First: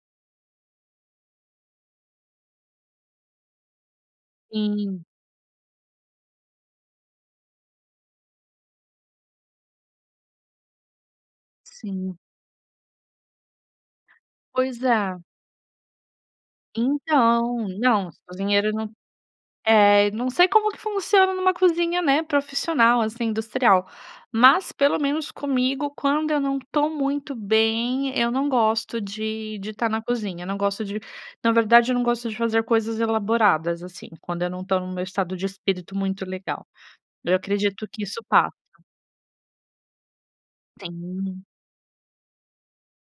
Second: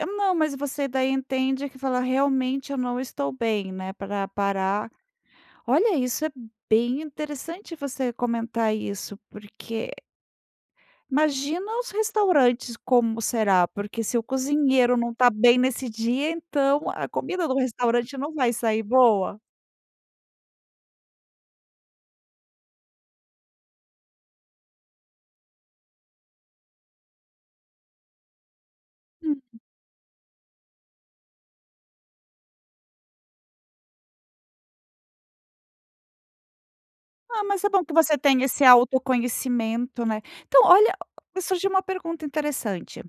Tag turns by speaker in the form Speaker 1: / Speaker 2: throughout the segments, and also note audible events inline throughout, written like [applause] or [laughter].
Speaker 1: Eh, não, mas você daí entende que fala: "Realmente eu não estou bem, né, para parar",
Speaker 2: Sim.
Speaker 1: olha, isso é bem interessante você comentar isso porque imagina os
Speaker 2: Sim.
Speaker 1: restaurantes, como será, porque se o
Speaker 2: Pois
Speaker 1: cozinheiro não
Speaker 2: é.
Speaker 1: está bem nesse dia, então a comida do
Speaker 2: Então não,
Speaker 1: restaurante
Speaker 2: esse
Speaker 1: não vai
Speaker 2: cozinheiro
Speaker 1: sair
Speaker 2: não
Speaker 1: boa?
Speaker 2: é, não sei como que funciona em uma cozinha, né, profissional, assim, industrial, mas pelo menos comigo, quando eu não estou muito bem eu não gosto de
Speaker 1: Uhum.
Speaker 2: de tá na cozinha, não gosto de na verdade, eu não gosto de fazer coisas elaboradas, assim, quando eu não estou no meu estado de espírito muito legal, eu
Speaker 1: Ah, mas é bom
Speaker 2: acredito
Speaker 1: que
Speaker 2: que
Speaker 1: você
Speaker 2: isso
Speaker 1: tenha
Speaker 2: passa.
Speaker 1: esse autoconhecimento, né, então, olha,
Speaker 2: Sim.
Speaker 1: surgiu uma pergunta interessante:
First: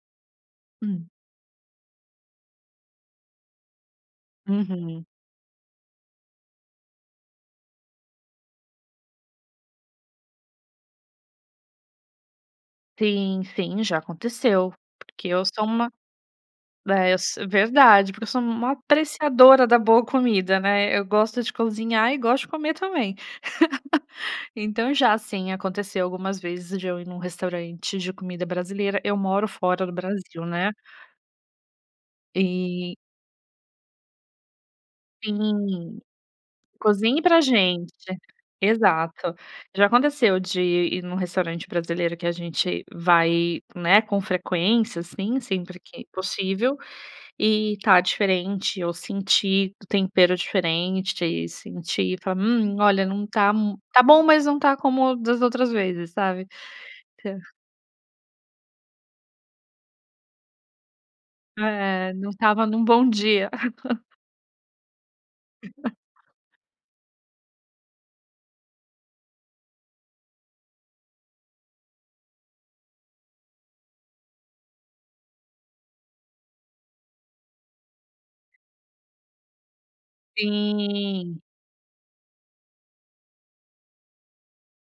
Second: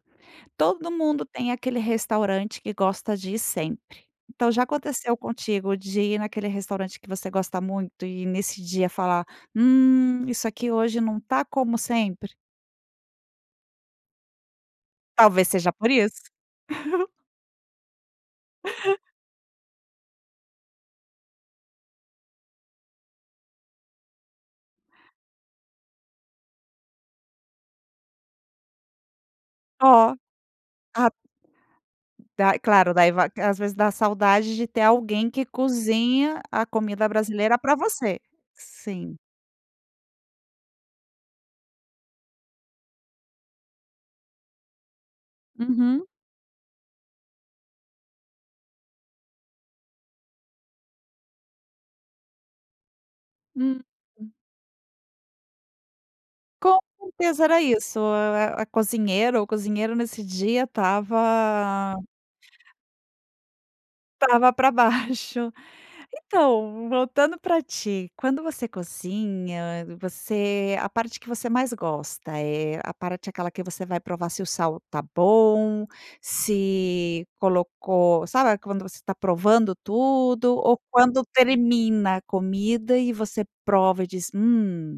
Speaker 1: todo
Speaker 2: Hum.
Speaker 1: mundo tem aquele restaurante que gosta de ir sempre, então já
Speaker 2: Uhum.
Speaker 1: aconteceu contigo de ir naquele restaurante que você gosta muito e nesse dia falar: "Hum isso aqui hoje não está como sempre?".
Speaker 2: Sim, sim, já aconteceu porque eu
Speaker 1: Talvez
Speaker 2: sou
Speaker 1: seja por
Speaker 2: uma
Speaker 1: isso. [laughs]
Speaker 2: é, eu so verdade, porque eu sou uma
Speaker 1: [laughs]
Speaker 2: apreciadora da boa comida, né, eu gosto de cozinhar e gosto de comer também, [laughs] então, já sim, aconteceu algumas vezes de eu ir em um restaurante de comida brasileira eu moro fora do
Speaker 1: Ó
Speaker 2: Brasil, né.
Speaker 1: a daí claro,
Speaker 2: E
Speaker 1: daí vai às vezes dá saudade de ter alguém que
Speaker 2: Sim.
Speaker 1: cozinha a comida
Speaker 2: "Cozinhe para
Speaker 1: brasileira para
Speaker 2: gente.".
Speaker 1: você, sim.
Speaker 2: Exato. Já aconteceu de ir em um restaurante brasileiro que a gente vai, né, com frequência, assim, sempre
Speaker 1: Uhum.
Speaker 2: que possível e está diferente, eu senti o tempero diferente e senti falar: "Hum, olha não tá mui
Speaker 1: Hum.
Speaker 2: tá bom,
Speaker 1: Uhum.
Speaker 2: mas não está como das outras vezes" sabe.
Speaker 1: Com
Speaker 2: Então
Speaker 1: certeza, era isso. Ah, a cozinheira ou cozinheiro, nesse dia estava
Speaker 2: É, não estava em um bom dia. [chuckles]
Speaker 1: estava para baixo.
Speaker 2: [chuckles]
Speaker 1: Então, voltando para ti, quando você cozinha você a parte que você mais gosta, eh, a parte aquela que você vai provar se o sal está bom, se colocou sabe quando você está provando tudo, ou quando
Speaker 2: Sim.
Speaker 1: termina a comida e você prova e diz: "Hum.".